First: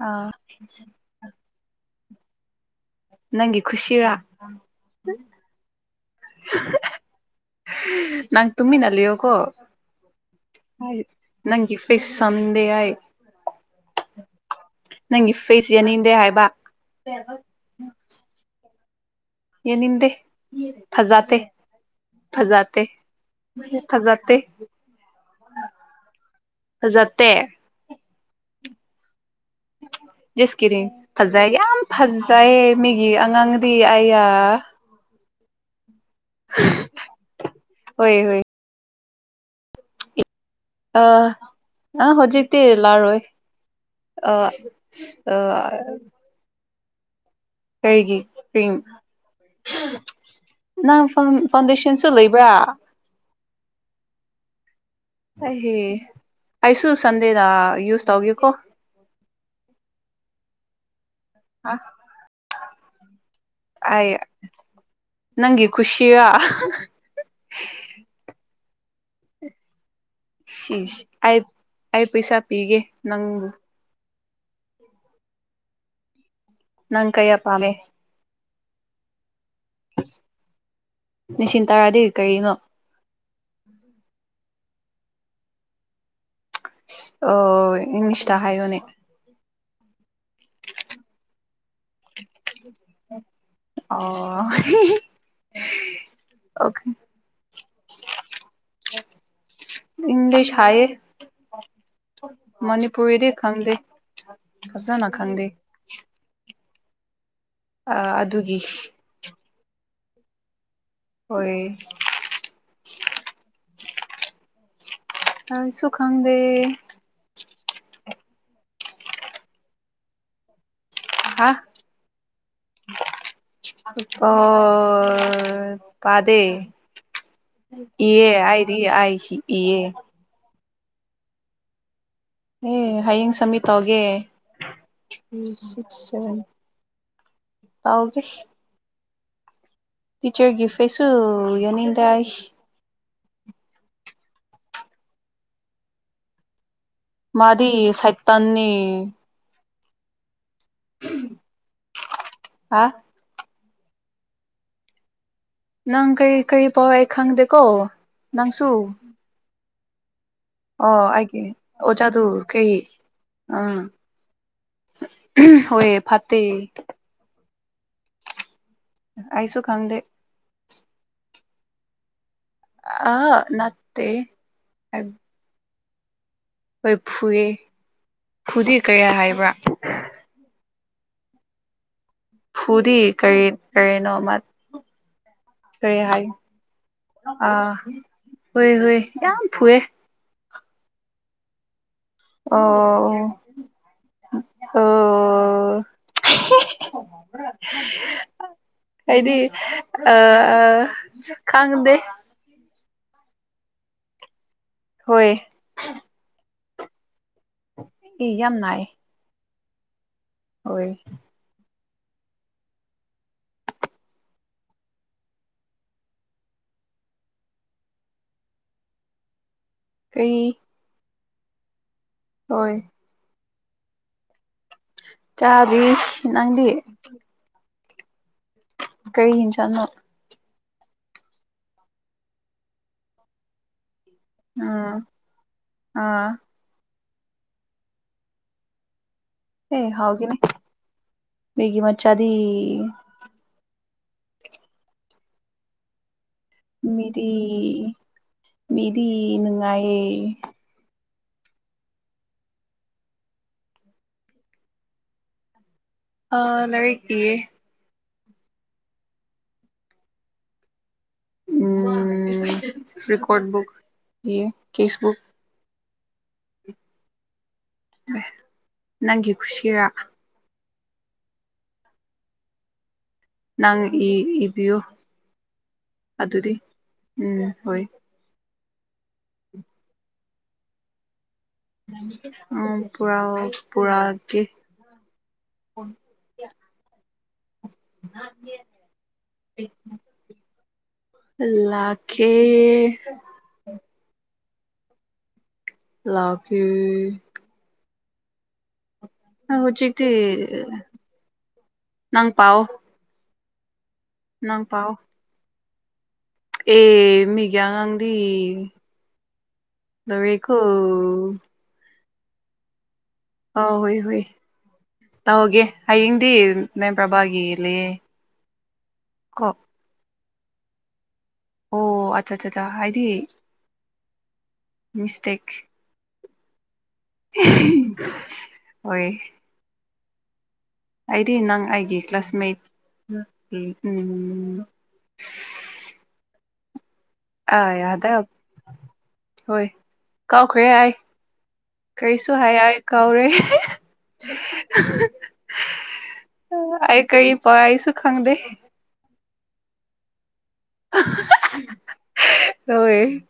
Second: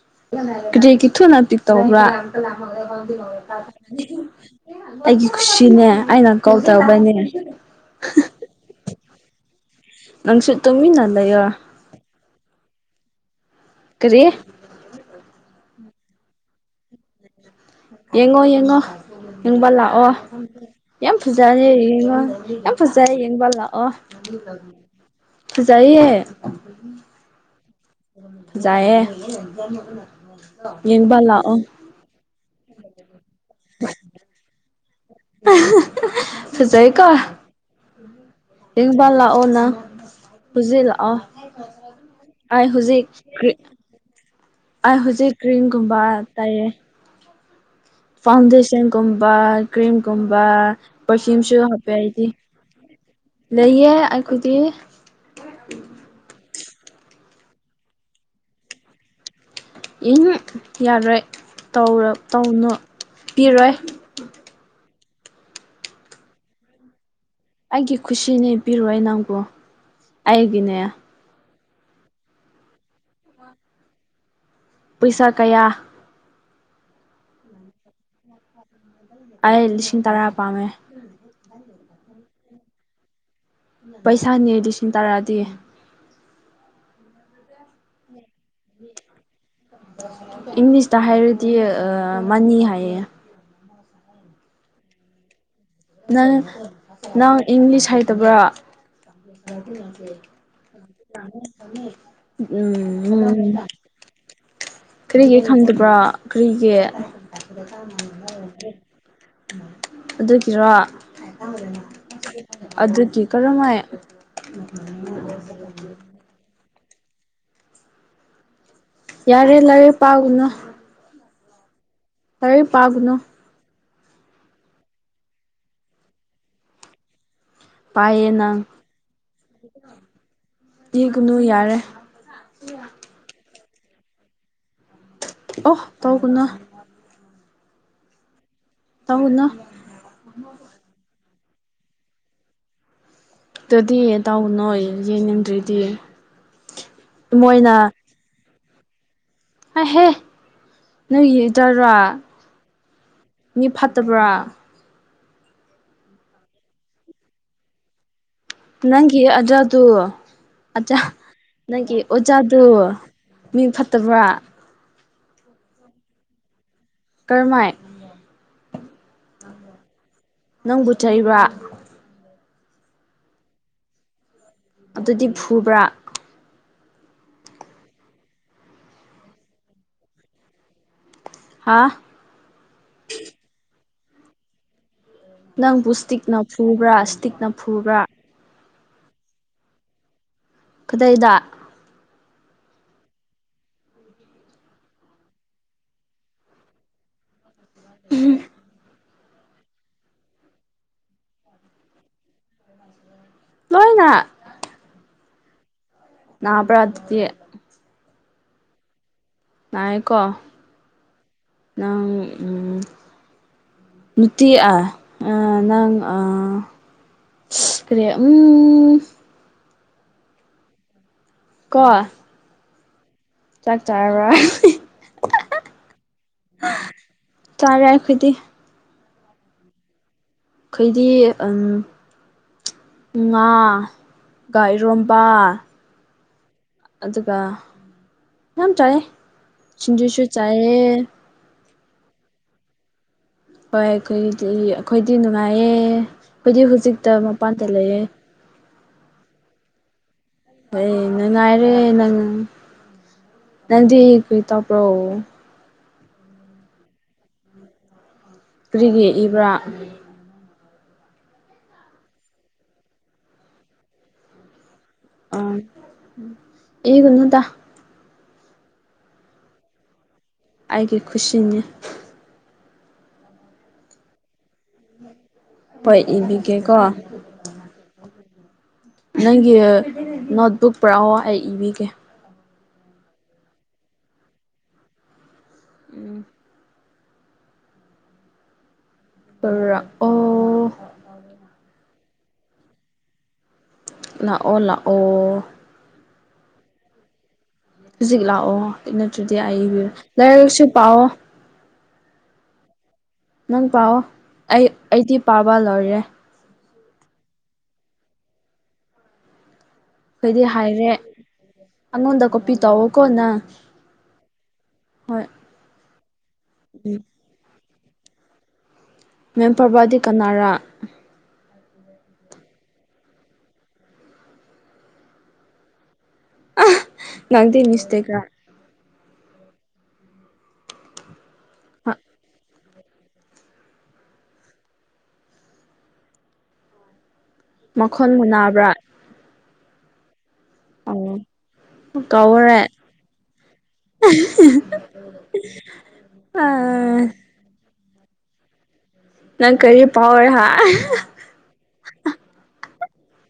ꯑꯥ ꯀꯔꯤꯒꯤ ꯊꯨꯅ ꯇꯤꯛ ꯇꯧꯕꯔ ꯅꯪꯒꯤ ꯈꯨꯁꯤꯔꯥ ꯑꯩꯒꯤ ꯈꯨꯁꯤꯅꯦ ꯑꯩꯅ ꯀꯥꯎꯗꯕꯅꯦ ꯅꯪ ꯇꯨꯃꯤꯟꯅ ꯂꯩꯌꯣꯀꯣ ꯅꯪꯁꯨ ꯇꯨꯝꯃꯤꯟꯅ ꯂꯩꯌꯣ ꯄꯩꯁꯥ ꯃꯌꯥꯝ ꯀꯔꯤ ꯅꯪꯒꯤ ꯐꯦꯁ ꯌꯦꯡꯅꯤꯡꯗꯦ ꯍꯥꯏꯕ ꯌꯦꯡꯉꯣ ꯌꯦꯡꯉꯣ ꯌꯦꯡꯕ ꯌꯥꯅꯤꯡꯗꯦ ꯂꯥꯛꯑꯣ ꯌꯥꯝ ꯐꯖꯥꯇꯦ ꯐꯖꯔꯦ ꯌꯦꯡꯉꯣ ꯌꯥꯝ ꯐꯖꯥꯇꯦ ꯐꯖꯔꯦ ꯌꯦꯡꯕ ꯂꯥꯛꯑꯣ ꯐꯖꯥꯇꯦ ꯐꯖꯩꯌꯦ ꯐꯖꯠꯇꯦ ꯖꯥꯏꯌꯦ ꯖꯁ ꯀꯤꯗꯤꯡ ꯌꯦꯡꯕ ꯐꯖꯩ ꯂꯥꯛꯑꯣ ꯌꯥꯝ ꯐꯖꯩꯌꯦ ꯃꯤꯒꯤ ꯑꯉꯥꯡꯗꯤ ꯑꯌꯥ [unintelligible] ꯐꯖꯥꯏ ꯀꯣ ꯍꯣꯏ ꯍꯣꯏ [unintelligible] ꯇꯦꯡꯕꯂꯥ ꯑꯣꯅ ꯑ ꯑ ꯍꯧꯖꯤꯛꯇꯤ ꯑꯩ ꯏ ꯍꯧꯖꯤꯛ ꯂꯔꯣꯏ ꯑ ꯑꯩ ꯍꯧꯖꯤꯛ ꯀ꯭ꯔꯤꯡꯒꯨꯝꯕ ꯇꯩꯏꯌꯦ ꯀꯔꯤꯒꯤ ꯀ꯭ꯔꯤꯝ ꯐꯥꯎꯟꯗꯦꯁꯟꯒꯨꯝꯕ ꯀ꯭ꯔꯤꯝꯒꯨꯝꯕ ꯅꯪ ꯐꯥꯎꯟ ꯄꯔꯐꯤꯌꯨꯝꯁꯨ ꯍꯥꯞꯄꯦ ꯐꯥꯎꯟꯗꯦꯁꯟꯁꯨ ꯍꯥꯏꯗꯤ ꯂꯩꯕ꯭ꯔꯥ ꯂꯩꯌꯦ ꯑꯩꯈꯣꯏꯗꯤ ꯑꯩ ꯑꯩꯁꯨ ꯁꯟꯗꯦꯗ ꯌꯨꯁ ꯇꯧꯒꯦꯀꯣ ꯎꯝ ꯌꯥꯔꯣꯏ ꯇꯧꯅꯣ ꯄꯤꯔꯣꯏ ꯅꯪꯒꯤ ꯈꯨꯁꯤꯔ ꯑꯩꯒꯤ ꯈꯨꯁꯤꯅꯦ ꯄꯤꯔꯣꯏ ꯅꯪꯕꯨ ꯑꯩꯒꯤꯅꯦ ꯁꯤꯁ ꯑꯩ ꯑꯩ ꯄꯩꯁꯥ ꯄꯤꯒꯦ ꯅꯪꯕꯨ ꯄꯩꯁꯥ ꯀꯌꯥ ꯅꯪ ꯀꯩꯌꯥ ꯄꯥꯝꯃꯦ [inaudible] ꯑꯩ ꯂꯤꯁꯤꯡ ꯇꯔꯥ ꯄꯥꯝꯃꯦ ꯂꯤꯁꯤꯡ ꯇꯥꯔꯗꯤ ꯀꯔꯤꯅꯣ ꯄꯩꯁꯥꯅꯦ ꯂꯤꯁꯤꯡ ꯇꯔꯥꯗꯤ ꯑꯣ ꯏꯪꯂꯤꯁꯇ ꯍꯥꯏ ꯌꯣꯅꯦ ꯏꯪꯂꯤꯁꯇ ꯍꯥꯏꯔꯗꯤ ꯃꯅꯤ ꯍꯥꯏꯌꯦ ꯑꯣ [unintelligible] ꯅꯪ ꯑꯣꯀꯦ ꯅꯪ ꯏꯪꯂꯤꯁ ꯍꯩꯇꯕ꯭ꯔꯥ ꯏꯪꯂꯤꯁ [unintelligible] ꯍꯥꯏꯌꯦ ꯎꯝ ꯃꯅꯤꯄꯨꯔꯤꯗꯤ ꯈꯪꯗꯦ [unintelligible] ꯐꯖꯅ ꯀꯔꯤꯒꯤ ꯈꯪꯗꯦ ꯈꯪꯗꯕ꯭ꯔꯥ ꯀꯔꯤꯒꯤ ꯑꯗꯨꯒꯤ ꯑꯗꯨꯒꯤꯔꯣ ꯍꯣꯏ ꯑꯗꯨꯒꯤ ꯀꯔꯝꯃꯥꯏ [unintelligible] ꯁꯨꯈꯪꯗꯦ ꯌꯥꯔꯦ ꯂꯥꯔꯦ ꯄꯥꯒꯨꯅꯣ ꯍꯥ ꯂꯔꯤ ꯄꯥꯒꯨꯅꯣ ꯑꯣ ꯄꯥꯗꯦ ꯏꯌꯦ ꯄꯥꯏꯌꯦ ꯅꯪ ꯑꯥꯏꯗꯤ ꯑꯥꯏꯁꯤ ꯏꯌꯦ ꯏꯒꯨꯅꯨ ꯌꯥꯔꯦ ꯑꯦ ꯍꯌꯦꯡ ꯁꯃꯤꯠ ꯇꯧꯒꯦ ꯑꯣ ꯇꯧꯒꯅꯨ [unintelligible] ꯇꯥꯎꯒꯦ ꯇꯧꯅꯣ ꯇꯤꯆꯔꯒꯤ ꯐꯦꯁꯨꯜ ꯌꯥꯅꯤꯡꯗꯥꯏ ꯑꯗꯨꯗꯤ ꯇꯥꯎ ꯅꯣꯏ ꯌꯦꯡꯅꯤꯡꯗ꯭ꯔꯤꯗꯤ ꯃꯥꯗꯤ ꯁꯩꯇꯥꯟꯅꯦ ꯍꯥꯏꯍꯦ ꯅꯪ ꯌꯦꯗꯔꯥ ꯍꯥ ꯃꯤ ꯐꯠꯇꯕ꯭ꯔꯥ ꯅꯪ ꯀꯔꯤ ꯀꯔꯤ ꯄꯥꯎ ꯑꯩ ꯈꯪꯗꯦꯀꯣ ꯅꯪꯁꯨ ꯀꯤ ꯑꯗꯋꯥꯗꯨ ꯑꯆꯥ ꯑꯣ ꯑꯩꯒꯤ ꯅꯪꯒꯤ ꯑꯣꯖꯥꯗꯨ ꯀꯔꯤ ꯃꯤ ꯐꯠꯇꯕ꯭ꯔꯥ ꯍꯣꯏꯌꯦ ꯐꯠꯇꯦ ꯀꯔꯃꯥꯏ ꯑꯥꯏꯁꯨ ꯈꯪꯗꯦ ꯅꯪꯕꯨ ꯆꯩꯠꯕ꯭ꯔ ꯑ ꯅꯠꯇꯦ ꯑꯗꯨꯗꯤ ꯐꯨꯕ꯭ꯔꯥ ꯍꯣꯏ ꯐꯨꯏ ꯐꯨꯗꯤ ꯀꯔꯤ ꯍꯥꯏꯕ꯭ꯔꯥ ꯍꯥꯥ ꯐꯨꯗꯤ ꯀꯔꯤ ꯀꯔꯤꯅꯣꯃ ꯅꯪꯕꯨ ꯏꯁꯇꯤꯛꯅ ꯐꯨꯕ꯭ꯔꯥ ꯏꯁꯇꯤꯛꯅ ꯑꯥ ꯐꯨꯕ꯭ꯔꯥ ꯍꯣꯏ ꯍꯣꯏ ꯌꯥꯝ ꯐꯨꯑꯦ ꯈꯨꯗꯥꯏꯗ ꯑꯣ ꯑꯣ ꯑꯣ [unintelligible] [unintelligible] ꯑꯩꯗꯤ ꯑ ꯑ ꯈꯥꯡꯗꯦ ꯂꯣꯏꯅ ꯍꯣꯏ ꯅꯥꯕꯔꯥ ꯑꯗꯨꯇꯤ ꯃꯤ ꯌꯥꯝ ꯅꯥꯏꯌꯦ ꯅꯥꯏꯌꯦꯀꯣ ꯍꯣꯏ ꯅꯪ [unintelligible] ꯅꯨꯇꯤ ꯑ ꯑ ꯅꯪ ꯑ ꯀꯔꯤ ꯎꯝ ꯀꯩ ꯀꫭ ꯍꯣꯏ ꯆꯥꯛ ꯆꯥꯔꯕ꯭ꯔꯥ ꯆꯥꯗ꯭ꯔꯤ ꯅꯪꯗꯤ ꯆꯥꯔꯦ ꯑꯩꯈꯣꯏꯗꯤ ꯀꯩꯒꯤꯅ ꯆꯅꯣ ꯈꯩꯗꯤ ꯎꯝ ꯉꯥ ꯎꯝ ꯒꯥꯏꯔꯣꯝꯕ ꯑꯥ ꯑꯗꯨꯒ ꯌꯥꯝ ꯆꯥꯏꯌꯦ ꯑꯦ ꯁꯤꯡꯖꯨꯁꯨ ꯍꯅꯦ ꯆꯥꯏꯌꯦ ꯒ ꯃꯆꯥꯗꯤ ꯍꯣꯏ ꯑꯩꯈꯣꯏ ꯑꯩꯈꯣꯏꯗꯤ ꯅꯨꯡꯉꯥꯏꯌꯦ ꯑꯩꯈꯣꯏꯗꯤ ꯍꯧꯖꯤꯛꯇ ꯃꯤꯗꯤ ꯃꯄꯥꯟꯗ ꯂꯩꯌꯦꯦ ꯃꯤꯗꯤ ꯅꯨꯅꯨꯡꯉꯌꯦ ꯍꯣꯏ ꯅꯨꯡꯉꯥꯏꯔꯦ ꯅꯪ ꯅꯪꯗꯤ ꯀꯨꯏ ꯇꯄ꯭ꯔꯣ ꯑ ꯂꯏꯀꯤꯦ ꯐ꯭ꯔꯤꯒꯤ ꯏꯕ꯭ꯔꯥ ꯎꯝ ꯔꯀꯣꯔ ꯕꯨꯛ ꯌꯦ ꯀꯦꯁꯕꯨꯛ ꯑ ꯑꯦꯣꯟꯅ ꯇ ꯅꯪꯒꯤ ꯈꯨꯁꯤꯔ ꯑꯩꯒꯤ ꯈꯨꯁꯤꯅꯤ ꯅꯪ ꯏ ꯏꯕꯤ꯭ꯌꯨ ꯍꯣꯏ ꯏꯕꯤꯒꯦ ꯀꯣ ꯎꯝ ꯍꯣꯏ ꯅꯪꯒꯤ ꯅꯣꯠꯕꯨꯛ ꯄꯨꯔꯥꯑꯣ ꯑꯩ ꯏꯕꯤꯒꯦ ꯑꯣ ꯄꯨꯥ ꯄꯨꯔꯥ ꯀ ꯎꯝ ꯄꯨꯔꯛꯑꯣ [unintelligible] ꯑ ꯂꯀꯦ ꯂꯥꯛꯑꯣ ꯂꯥꯛꯑꯣ ꯂꯥꯛꯈꯤ ꯍꯧꯖꯤꯛ ꯂꯥꯛꯑꯣ ꯅꯠꯇ꯭ꯔꯗꯤ ꯑꯕꯤꯔ ꯍꯧꯖꯤꯛꯇꯤ ꯂꯥꯏꯔꯤꯛ ꯂꯥꯏꯁꯨ ꯄꯥꯛꯑꯣ ꯅꯪ ꯄꯥꯎ ꯅꯪ ꯄꯥꯎꯑꯣ ꯅꯪ ꯑꯩ ꯄꯥꯎ ꯑꯩꯗꯤ ꯄꯥꯕ ꯂꯣꯢꯔꯦ ꯑꯦ ꯃꯤꯒꯤ ꯑꯉꯥꯡꯗꯤ ꯑꯩꯩꯗꯤ ꯂꯣꯏꯔꯦꯀꯣ ꯍꯥꯏꯔꯦ ꯑꯩꯉꯣꯟꯗ ꯀꯣꯄꯤ ꯇꯧꯋꯣꯀꯣ ꯉꯪ ꯑꯧ ꯍꯣꯏ ꯍꯨꯏ ꯇꯧꯒꯦ ꯍꯌꯦꯡꯗꯤ ꯃꯦꯝ ꯎꯝ ꯄ꯭ꯔꯕꯥꯒꯤ ꯂꯩꯌꯦ ꯀꯣ ꯃꯦꯝ ꯄꯔꯕꯥꯗꯤ ꯀꯅꯥꯔ ꯑꯣ ꯑꯆꯥ ꯆꯥ ꯆꯥ ꯍꯥꯏꯗꯤ ꯃꯤꯁꯇꯦꯛ ꯅꯪꯗꯦ ꯏ ꯏꯁꯇꯦꯒ ꯑꯣꯏꯣꯏ ꯑꯩꯗꯤ ꯅꯪ ꯑꯩꯒꯤ ꯀ꯭ꯂꯥꯁꯃꯦꯠ ꯎꯝ ꯑꯥ ꯌꯥꯗ ꯃꯈꯣꯟꯕꯨ ꯅꯥꯕ꯭ꯔꯥ ꯍꯣꯏ ꯀꯥꯎꯈ꯭ꯔꯦ ꯍꯥꯏꯥꯏ ꯀꯥꯎꯋꯔꯦ ꯑꯥ ꯄꯄꯥꯏꯁꯨ ꯈꯪꯗ ꯅꯪ ꯀꯔꯤ ꯄꯋꯥꯔ ꯍꯥ ꯍꯣꯏ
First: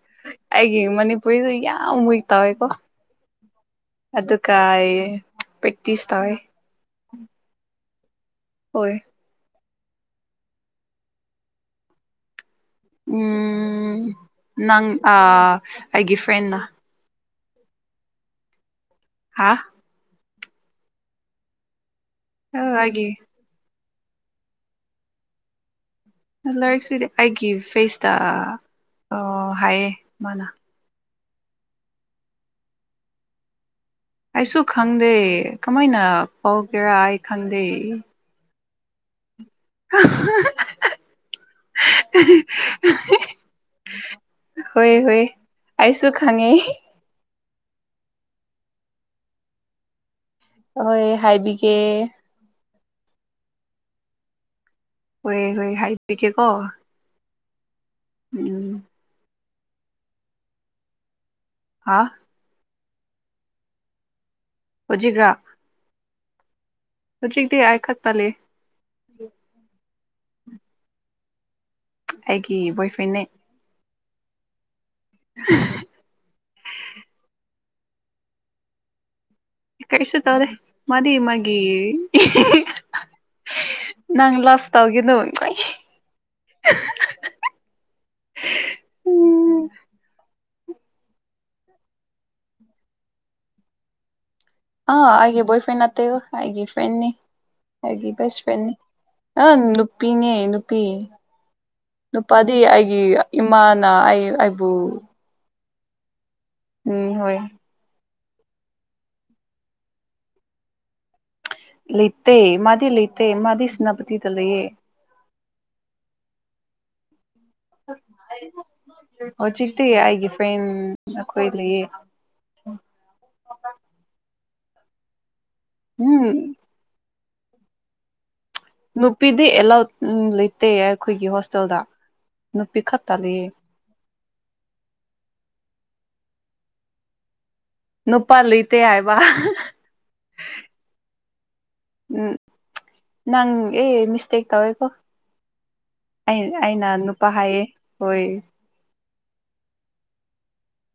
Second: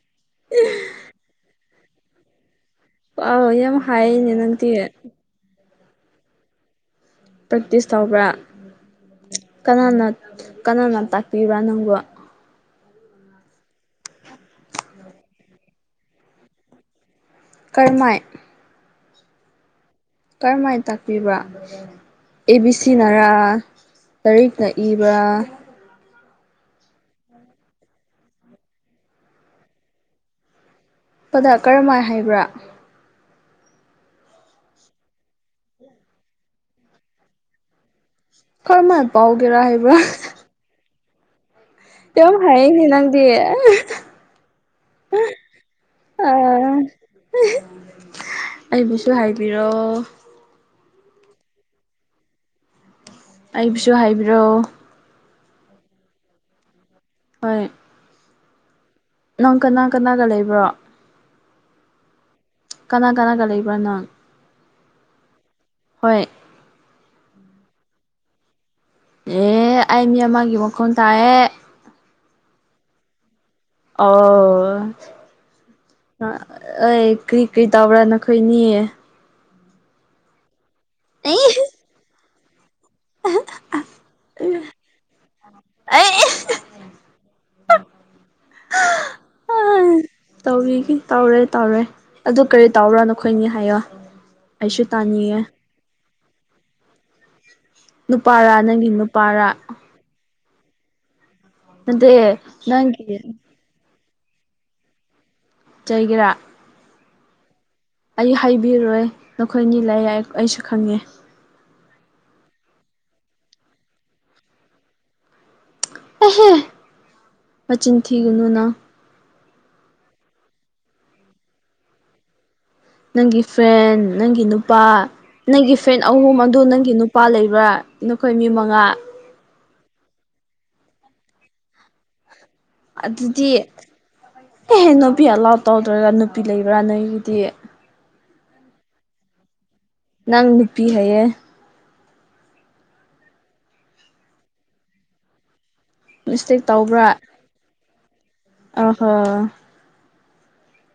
ꯑꯩꯒꯤ ꯃꯅꯤꯄꯨꯔ ꯄꯨꯏꯁꯨ ꯌꯥꯝ ꯋꯤꯛ ꯇꯧꯋꯦꯀꯣ ꯄꯥꯎ ꯌꯥꯝ ꯍꯥꯏꯌꯦꯅꯦ ꯑꯗꯨꯒ ꯅꯪꯗꯤ ꯄ꯭ꯔꯦꯛꯇꯤꯁ ꯇꯧꯋꯦ ꯄ꯭ꯔꯦꯛꯇꯤꯁ ꯇꯧꯕ꯭ꯔꯥ ꯍꯣꯏ ꯀꯅꯥꯅ ꯀꯅꯥꯅ ꯇꯥꯛꯄꯤꯕ꯭ꯔꯥ ꯅꯪꯕꯨ ꯎꯝ ꯅꯪ ꯑ ꯑꯩꯒꯤ ꯐ꯭ꯔꯦꯟꯅ ꯀꯔꯃꯥꯏ ꯍꯥꯥ ꯀꯔꯝꯍꯥꯏ ꯇꯥꯛꯄꯤꯕꯔꯥ ꯑꯦ ꯕꯤ ꯁꯤ ꯑꯩꯒꯤ ꯅꯔꯥ ꯂꯥꯏꯔꯤꯛꯅ ꯏꯕ꯭ꯔꯥ ꯂꯥꯏꯔꯤꯛꯁꯤꯗꯤ ꯑꯩꯒꯤ ꯐꯦꯁꯇ ꯍꯥꯏꯌꯦ ꯃꯥꯅ ꯄꯗ ꯀꯔꯝꯃꯥꯏ ꯍꯥꯏꯕ꯭ꯔꯥ ꯑꯩꯁꯨ ꯈꯪꯗꯦ ꯀꯃꯥꯏꯅ ꯄꯧꯒꯦꯔꯥ ꯑꯩ ꯈꯪꯗꯦ ꯈꯔꯃꯥꯏ ꯄꯥꯎꯒꯦꯔꯥ ꯍꯥꯏꯕ꯭ꯔꯥ ꯌꯥꯝ ꯍꯩꯌꯦꯅꯦ ꯅꯪꯗꯤ ꯍꯣꯏ ꯍꯣꯏ ꯑꯩꯁꯨ ꯈꯪꯉꯦ ꯑꯩꯕꯨꯁꯨ ꯍꯥꯏꯕꯤꯔꯣ ꯑꯍꯣꯏ ꯍꯥꯏꯕꯤꯒꯦ ꯑꯩꯕꯨꯁꯨ ꯍꯥꯏꯕꯤꯔꯛꯑꯣ ꯍꯣꯏ ꯍꯣꯏ ꯍꯥꯏꯕꯤꯒꯦꯀꯣ ꯍꯣꯏ ꯎꯝ ꯅꯪ ꯀꯅꯥ ꯀꯅꯥꯒ ꯂꯩꯕ꯭ꯔꯣ ꯍꯥꯥ ꯀꯅꯥ ꯀꯅꯥꯒ ꯂꯩꯕ꯭ꯔꯥ ꯅꯪ ꯍꯧꯖꯤꯛꯔꯥ ꯍꯣꯏ ꯍꯧꯖꯤꯛꯗꯤ ꯑꯩ ꯈꯛꯇꯥ ꯂꯩꯌꯦ ꯑꯦ ꯑꯩ ꯃꯤ ꯑꯃꯒꯤꯒꯤ ꯃꯈꯣꯟ ꯇꯥꯏꯑꯦ ꯑꯩꯒꯤ ꯕꯣꯏ ꯐ꯭ꯔꯦꯟꯅ‌ꯦ ꯑꯣ ꯑ‌ꯣꯏ ꯀ꯭ꯔꯤ ꯀꯩ ꯇꯧꯕꯕ꯭ꯔꯥ ꯅꯈꯣꯏꯅꯦꯌꯦ ꯀꯩꯁꯨ ꯇꯧꯗꯦ ꯃꯗꯤ ꯃꯥꯒꯤ ꯑꯩ [unintelligible] ꯅꯪ ꯂꯥ꯭ꯐ ꯇꯧꯒꯤꯅꯨ [unintelligible] ꯑ [unintelligible] ꯇꯧꯔꯤꯒꯦ ꯇꯧꯔꯦ ꯇꯧꯔꯦ ꯑꯗꯨ ꯀꯔꯤ ꯇꯥꯎꯕꯔꯥ ꯅꯈꯣꯏꯅꯤ ꯍꯥꯏꯌꯣ ꯑꯩꯁꯨ ꯑ ꯑꯩꯒꯤ ꯇꯥꯅꯤꯡꯉꯦ ꯕ‌ꯣꯏꯐ꯭ꯔꯦꯟ ꯑꯠꯇꯦ ꯑꯩꯒꯤ ꯐ꯭ꯔꯦꯟꯅꯤ ꯍꯥꯏꯒꯤ ꯕ‌ꯦꯁ ꯅꯨꯄꯥꯔꯥ ꯐ꯭ꯔꯦꯟꯅꯤ ꯅꯪꯒꯤ ꯑ ꯅꯨꯄꯥꯔꯥ ꯅꯨꯄꯤꯅꯦ ꯅꯨꯄꯤ ꯅꯠꯇꯦ ꯅꯨꯄꯥꯗꯤ ꯑꯩꯒꯤ ꯅꯪꯒꯤ ꯏꯃꯥꯅ ꯑꯩ ꯑꯩꯕꯨ ꯆꯩꯒꯦꯔꯥ ꯎꯝ ꯍꯣꯏ ꯑꯩ ꯍꯥꯏꯕꯤꯔꯣꯏ ꯅꯈꯣꯏꯅꯤ ꯂꯩ ꯑꯩꯁꯨ ꯈꯪꯉꯦ ꯂꯩꯇꯦ ꯃꯥꯗꯤ ꯂꯩꯇꯦ ꯃꯥꯗꯤ ꯁꯦꯅꯄꯇꯗ ꯂꯩꯑꯦ ꯑꯦꯍꯦ ꯃꯆꯤꯟ ꯊꯤꯒꯅꯨ ꯅꯪ ꯍꯧꯖꯤꯛꯇꯤ ꯑꯩꯒꯤ ꯐ꯭ꯔꯦꯟ ꯃꯈꯣꯏ ꯂꯩꯌꯦ ꯅꯪꯒꯤ ꯐ꯭ꯔꯦꯟ ꯅꯪꯒꯤ ꯅꯨꯄꯥ ꯅꯪꯒꯤ ꯐ꯭ꯔꯦꯟ ꯑꯍꯨꯝ ꯎꯝ ꯑꯗꯨ ꯅꯪꯒꯤ ꯅꯨ ꯅꯨꯄꯥ ꯂꯩꯕ꯭ꯔꯥ ꯅꯈꯣꯏ ꯃꯤ ꯃꯉꯥ ꯅꯨꯄꯤꯗꯤ ꯑꯦꯂꯥꯎꯗ ꯂꯩꯇꯦ ꯑꯩꯈꯣꯏꯒꯤ ꯍꯣꯁꯇꯦꯜꯗ ꯅꯨꯄꯤ ꯈꯛꯇ ꯑꯗꯨꯗꯤ ꯂꯩꯌꯦ ꯑꯦꯍꯦ ꯅꯨꯄꯤ ꯑꯂꯥꯎꯗ ꯇꯧꯗ꯭ꯔꯒ ꯅꯨꯄꯤ ꯂꯩꯕ꯭ꯔꯥ ꯅꯣꯏꯒꯤꯗꯤ ꯅꯨꯄꯥꯂꯩꯇꯦ ꯍꯥꯏꯕ ꯅꯪ ꯅꯨꯨꯄꯤ ꯍꯥꯏꯌꯦ ꯎꯝ ꯅꯪ ꯑꯦ ꯃꯤꯁꯇꯦꯛ ꯇꯧꯋꯦꯀꯣ ꯑꯩ ꯃꯤꯁꯇꯦꯛ ꯑꯩꯅ ꯇꯧꯕ꯭ꯔꯥ ꯅꯨꯄꯥ ꯍꯥꯏꯌꯦ ꯍꯣꯏ ꯑ ꯍꯣ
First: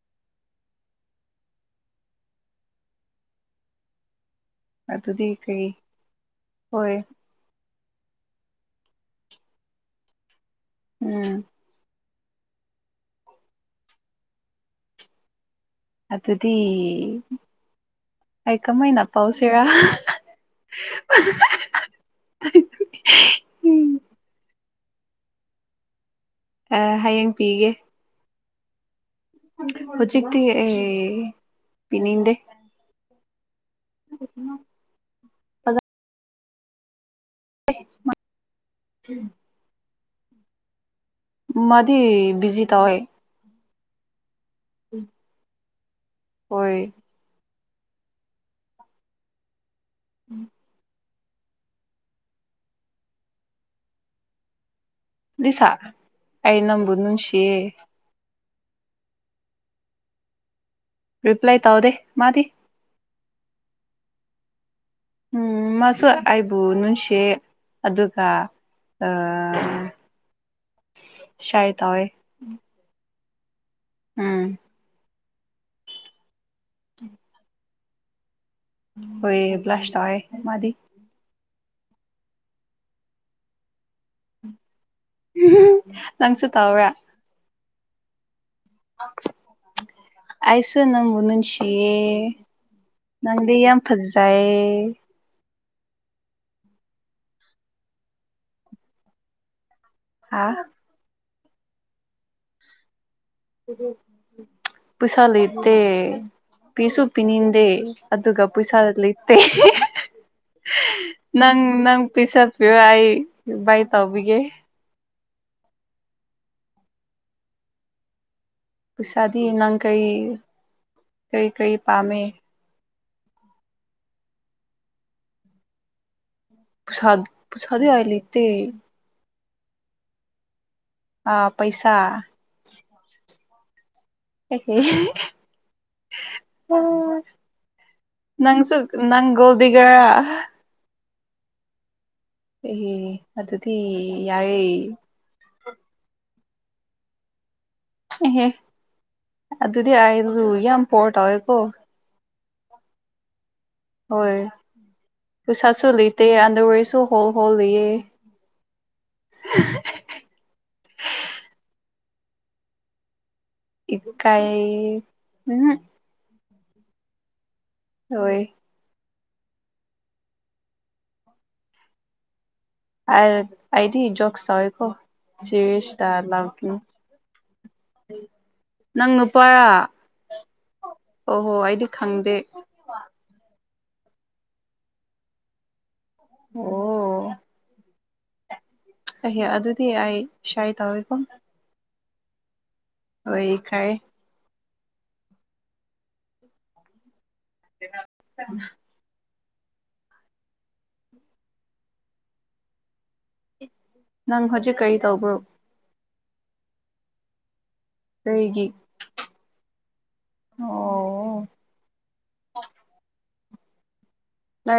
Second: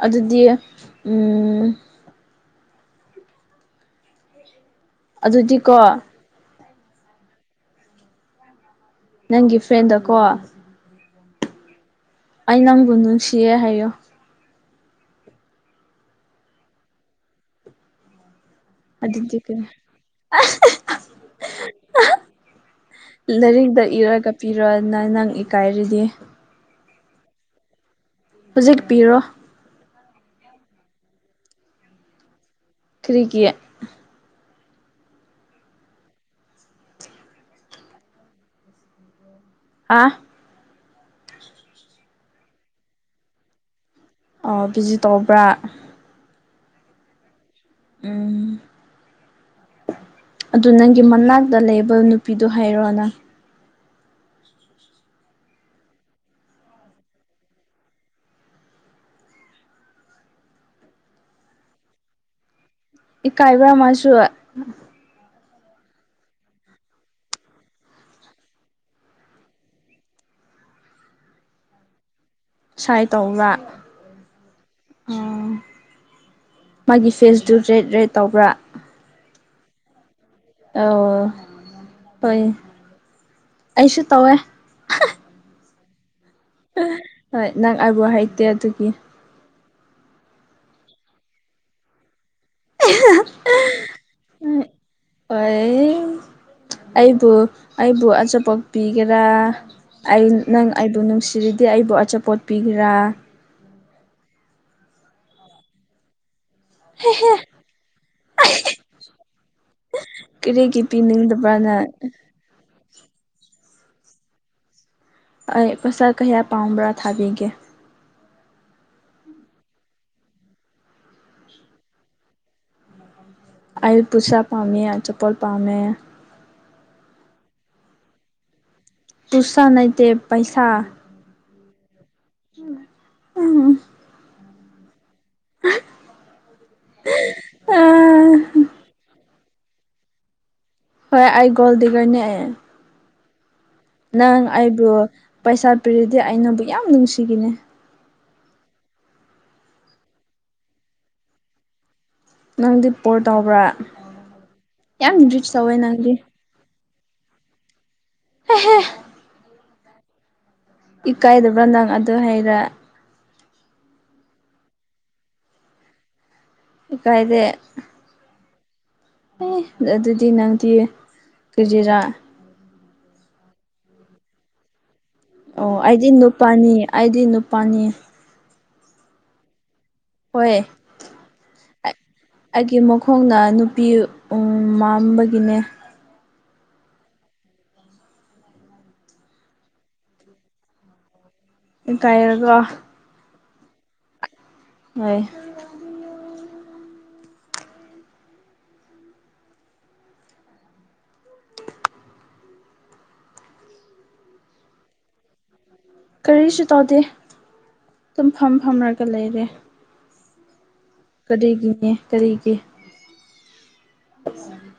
ꯑꯗꯨꯗꯤ ꯎꯝ ꯑꯗꯨꯗꯤ ꯀꯩ ꯑꯗꯨꯗꯤꯀꯣ ꯍꯣꯏ ꯅꯪꯒꯤ ꯐ꯭ꯔꯦꯟꯗꯀꯣ ꯎꯝ ꯑꯩ ꯅꯪꯕꯨ ꯅꯨꯡꯁꯤꯌꯦ ꯍꯥꯏꯌꯣ ꯑꯗꯨꯗꯤ ꯑꯩ ꯀꯃꯥꯏꯅ ꯑꯗꯨꯗꯤ ꯄꯥꯎꯁꯤꯔꯥ ꯀꯩꯅꯣ ꯂꯥꯏꯔꯤꯛꯗ ꯏꯔꯒ ꯄꯤꯔꯣꯅ ꯅꯪ ꯏꯀꯥꯏꯔꯗꯤ ꯍꯌꯦꯡ ꯄꯤꯒꯦ ꯍꯧꯖꯤꯛ ꯄꯤꯔꯣ ꯍꯧꯖꯤꯛꯇꯤ ꯑ ꯄꯤꯅꯤꯡꯗꯦ ꯀ꯭ꯔꯤꯒꯤ [unintelligible] [unintelligible] ꯑꯥ ꯃꯗꯤ ꯕꯤꯖꯤ ꯇꯧꯋꯦ ꯕꯤꯖꯤ ꯇꯧꯕ꯭ꯔꯥ ꯍꯣꯏ ꯎꯝ ꯑꯗꯨ ꯅꯪ ꯒꯤ ꯃꯅꯥꯛꯇ ꯂꯩꯕ ꯅꯨꯄꯤꯗ‌ꯣ ꯍꯥꯏꯔꯣꯅ ꯂꯤꯁ ꯑꯩ ꯅꯡꯕꯨ ꯅꯨꯡꯁꯤꯌ‌ꯦ ꯔꯤꯄ꯭ꯂꯥꯏ ꯇꯧꯗꯦ ꯃꯥꯗꯤ ꯏꯀꯥꯏꯕ꯭ꯔꯥ ꯃꯥꯁꯨ [inaudible] ꯎꯝ ꯃꯥꯁꯨ ꯑꯩꯕꯨ ꯅꯨꯡꯁꯤꯌ‌ꯦ ꯑꯗꯨꯒ ꯑ ꯁꯥꯏꯗ ꯇꯧꯏ ꯁꯥꯏ ꯇꯧꯕ꯭ꯔꯥ ꯎꯝ ꯃꯥꯒꯤ ꯐꯦꯁꯇ ꯔꯦꯗ ꯔꯦꯗ ꯇꯧꯕ꯭ꯔꯥ ꯍꯣꯏ ꯕꯂꯁ ꯇꯌꯦ ꯑꯣ ꯍꯣꯏ ꯑꯩꯁꯨ ꯇꯧꯋꯦ [unintelligible] ꯅꯪꯁ ꯍꯣꯏ ꯅꯪ ꯑꯩꯕꯨ ꯍꯩꯇꯦ ꯑꯗꯨꯒꯤ ꯑꯁꯨ ꯅꯪꯕꯨꯅꯁꯤ ꯌꯦ ꯅꯪꯗꯤ ꯌꯥꯝ ꯐꯖꯥꯏ ꯍꯣꯌ ꯑꯩꯕꯨ ꯑꯩꯕꯨ ꯑꯆꯥꯄꯣꯞꯄꯤꯒꯦꯔꯥ ꯑꯩ ꯍꯥ ꯅꯪ ꯑꯩꯕꯨ ꯅꯨꯡꯁꯤꯔꯤꯗꯤ ꯑꯩꯕꯨ ꯑꯆꯥꯄꯣꯠ ꯄꯤꯒꯦꯔꯥ ꯄꯩꯁꯥ ꯂꯩꯇ‌ꯦ ꯄꯤꯁꯨ ꯄꯤꯅꯤꯡꯗꯦ ꯑꯗꯨꯒ ꯄꯩꯁꯥ ꯂꯩꯇꯦ ꯀꯔꯤꯒꯤ ꯅꯪ ꯄꯤꯅꯤꯡꯗꯕ꯭ꯔꯅ ꯅꯪ ꯄꯤꯁꯄꯤꯌꯣ ꯑꯩ ꯕꯥꯏ ꯇꯧꯕꯤꯒꯦ ꯑꯩ ꯄꯩꯁꯥ ꯀꯌꯥ ꯄꯥꯝꯕ꯭ꯔꯥ ꯊꯥꯕꯤꯒꯦ ꯄꯩꯁꯥꯗꯤ ꯅꯪ ꯀꯔꯤ ꯀꯔꯤ ꯀꯔꯤ ꯄꯥꯝꯃꯦ ꯑꯌ ꯄꯨꯁꯥ ꯄꯥꯝꯃꯦ ꯑꯆꯥꯄꯣꯠ ꯄꯥꯝꯃꯦ ꯄꯁꯥ ꯄꯁꯥꯗ ꯑꯥꯏ ꯂꯩꯇ ꯄꯨꯁ ꯅꯠꯇ‌ꯦ ꯄꯩꯁꯥ ꯑꯥ ꯄꯩꯁꯥ ꯎꯝ ꯅꯪꯁꯨ ꯅꯪ ꯒꯣꯜꯗꯤꯒꯔ ꯍꯣꯏ ꯑꯩ ꯒꯣꯜꯗꯤꯒꯔꯅꯦ ꯑꯦ ꯑꯗꯨꯗꯤ ꯌꯥꯔꯦ ꯑꯩꯕꯨ ꯄꯩꯁꯥ ꯄꯤꯔꯗꯤ ꯑꯩꯅꯕꯨ ꯌꯥꯝ ꯅꯨꯡꯁꯤꯈꯤꯅꯤ ꯑꯦꯍꯦ ꯑꯗꯨꯗꯤ [unintelligible] ꯌꯥꯝ ꯄꯣꯔ ꯇꯥꯎꯋꯦꯀꯣ ꯅꯪꯗꯤ ꯄꯣꯔ ꯇꯧꯕ꯭ꯔꯥ ꯍꯣꯏ ꯌꯥꯝ ꯔꯤꯆ ꯇꯧꯋꯦ ꯄꯩꯁꯥꯁꯨ ꯅꯪꯗꯤ ꯂꯩꯇꯦ ꯑꯟꯗꯔ‌ꯑꯣꯏꯔꯁꯨ ꯍꯣꯜ ꯍꯣꯜ ꯂꯩꯌꯦ [unintelligible] ꯏꯀꯥꯏꯗꯕ꯭ꯔꯥ ꯅꯪ ꯑꯗꯨ ꯍꯩꯔ ꯏ ꯀꯥꯏ ꯎꯝꯍꯨꯝ ꯏꯀꯥꯏꯗꯦ ꯍꯣꯏ ꯑꯦ ꯑꯗꯨꯗꯤ ꯅꯪꯗꯤ ꯀꯔꯤꯔꯥ ꯑ ꯑꯩꯗꯤ ꯖ‌ꯣꯛꯁ ꯇꯧꯋ‌ꯦꯀꯣ ꯑꯣ ꯑꯩꯗꯤ ꯅꯨꯄꯥꯅꯤ ꯑꯩꯗꯤ ꯅꯨꯄꯥꯅꯤ ꯅꯪ ꯅꯨꯄꯥ ꯍꯣꯏ ꯑ ꯈꯪꯗꯦ ꯑꯩꯒꯤ ꯃꯈꯣꯡꯅ ꯅꯨꯄꯤ ꯃꯝꯕꯒꯤꯅꯦ ꯑꯣ ꯑꯩꯍꯦ ꯑꯗꯨꯗꯤ ꯑꯩ ꯁꯥꯏ ꯇꯧꯋꯦꯀꯣ ꯏ ꯀꯥꯏꯔꯒ ꯍ‌ꯣꯏ ꯏꯀꯥꯏ ꯍ‌ꯣꯏ [unintelligible] ꯅꯪ ꯍꯧꯖꯤꯛ ꯀꯔꯤ ꯇꯧꯕꯔ‌ꯣ ꯀꯔꯤꯁꯨ ꯇꯧꯗꯦ ꯑꯗꯨꯝ ꯐꯝ ꯀꯩꯒꯤ ꯐꯝꯔꯒ ꯂꯩꯔꯦ ꯑꯣ ꯀꯔꯤꯒꯤꯅꯦ ꯀꯔꯤꯒꯤ ꯂꯥꯏ [inaudible]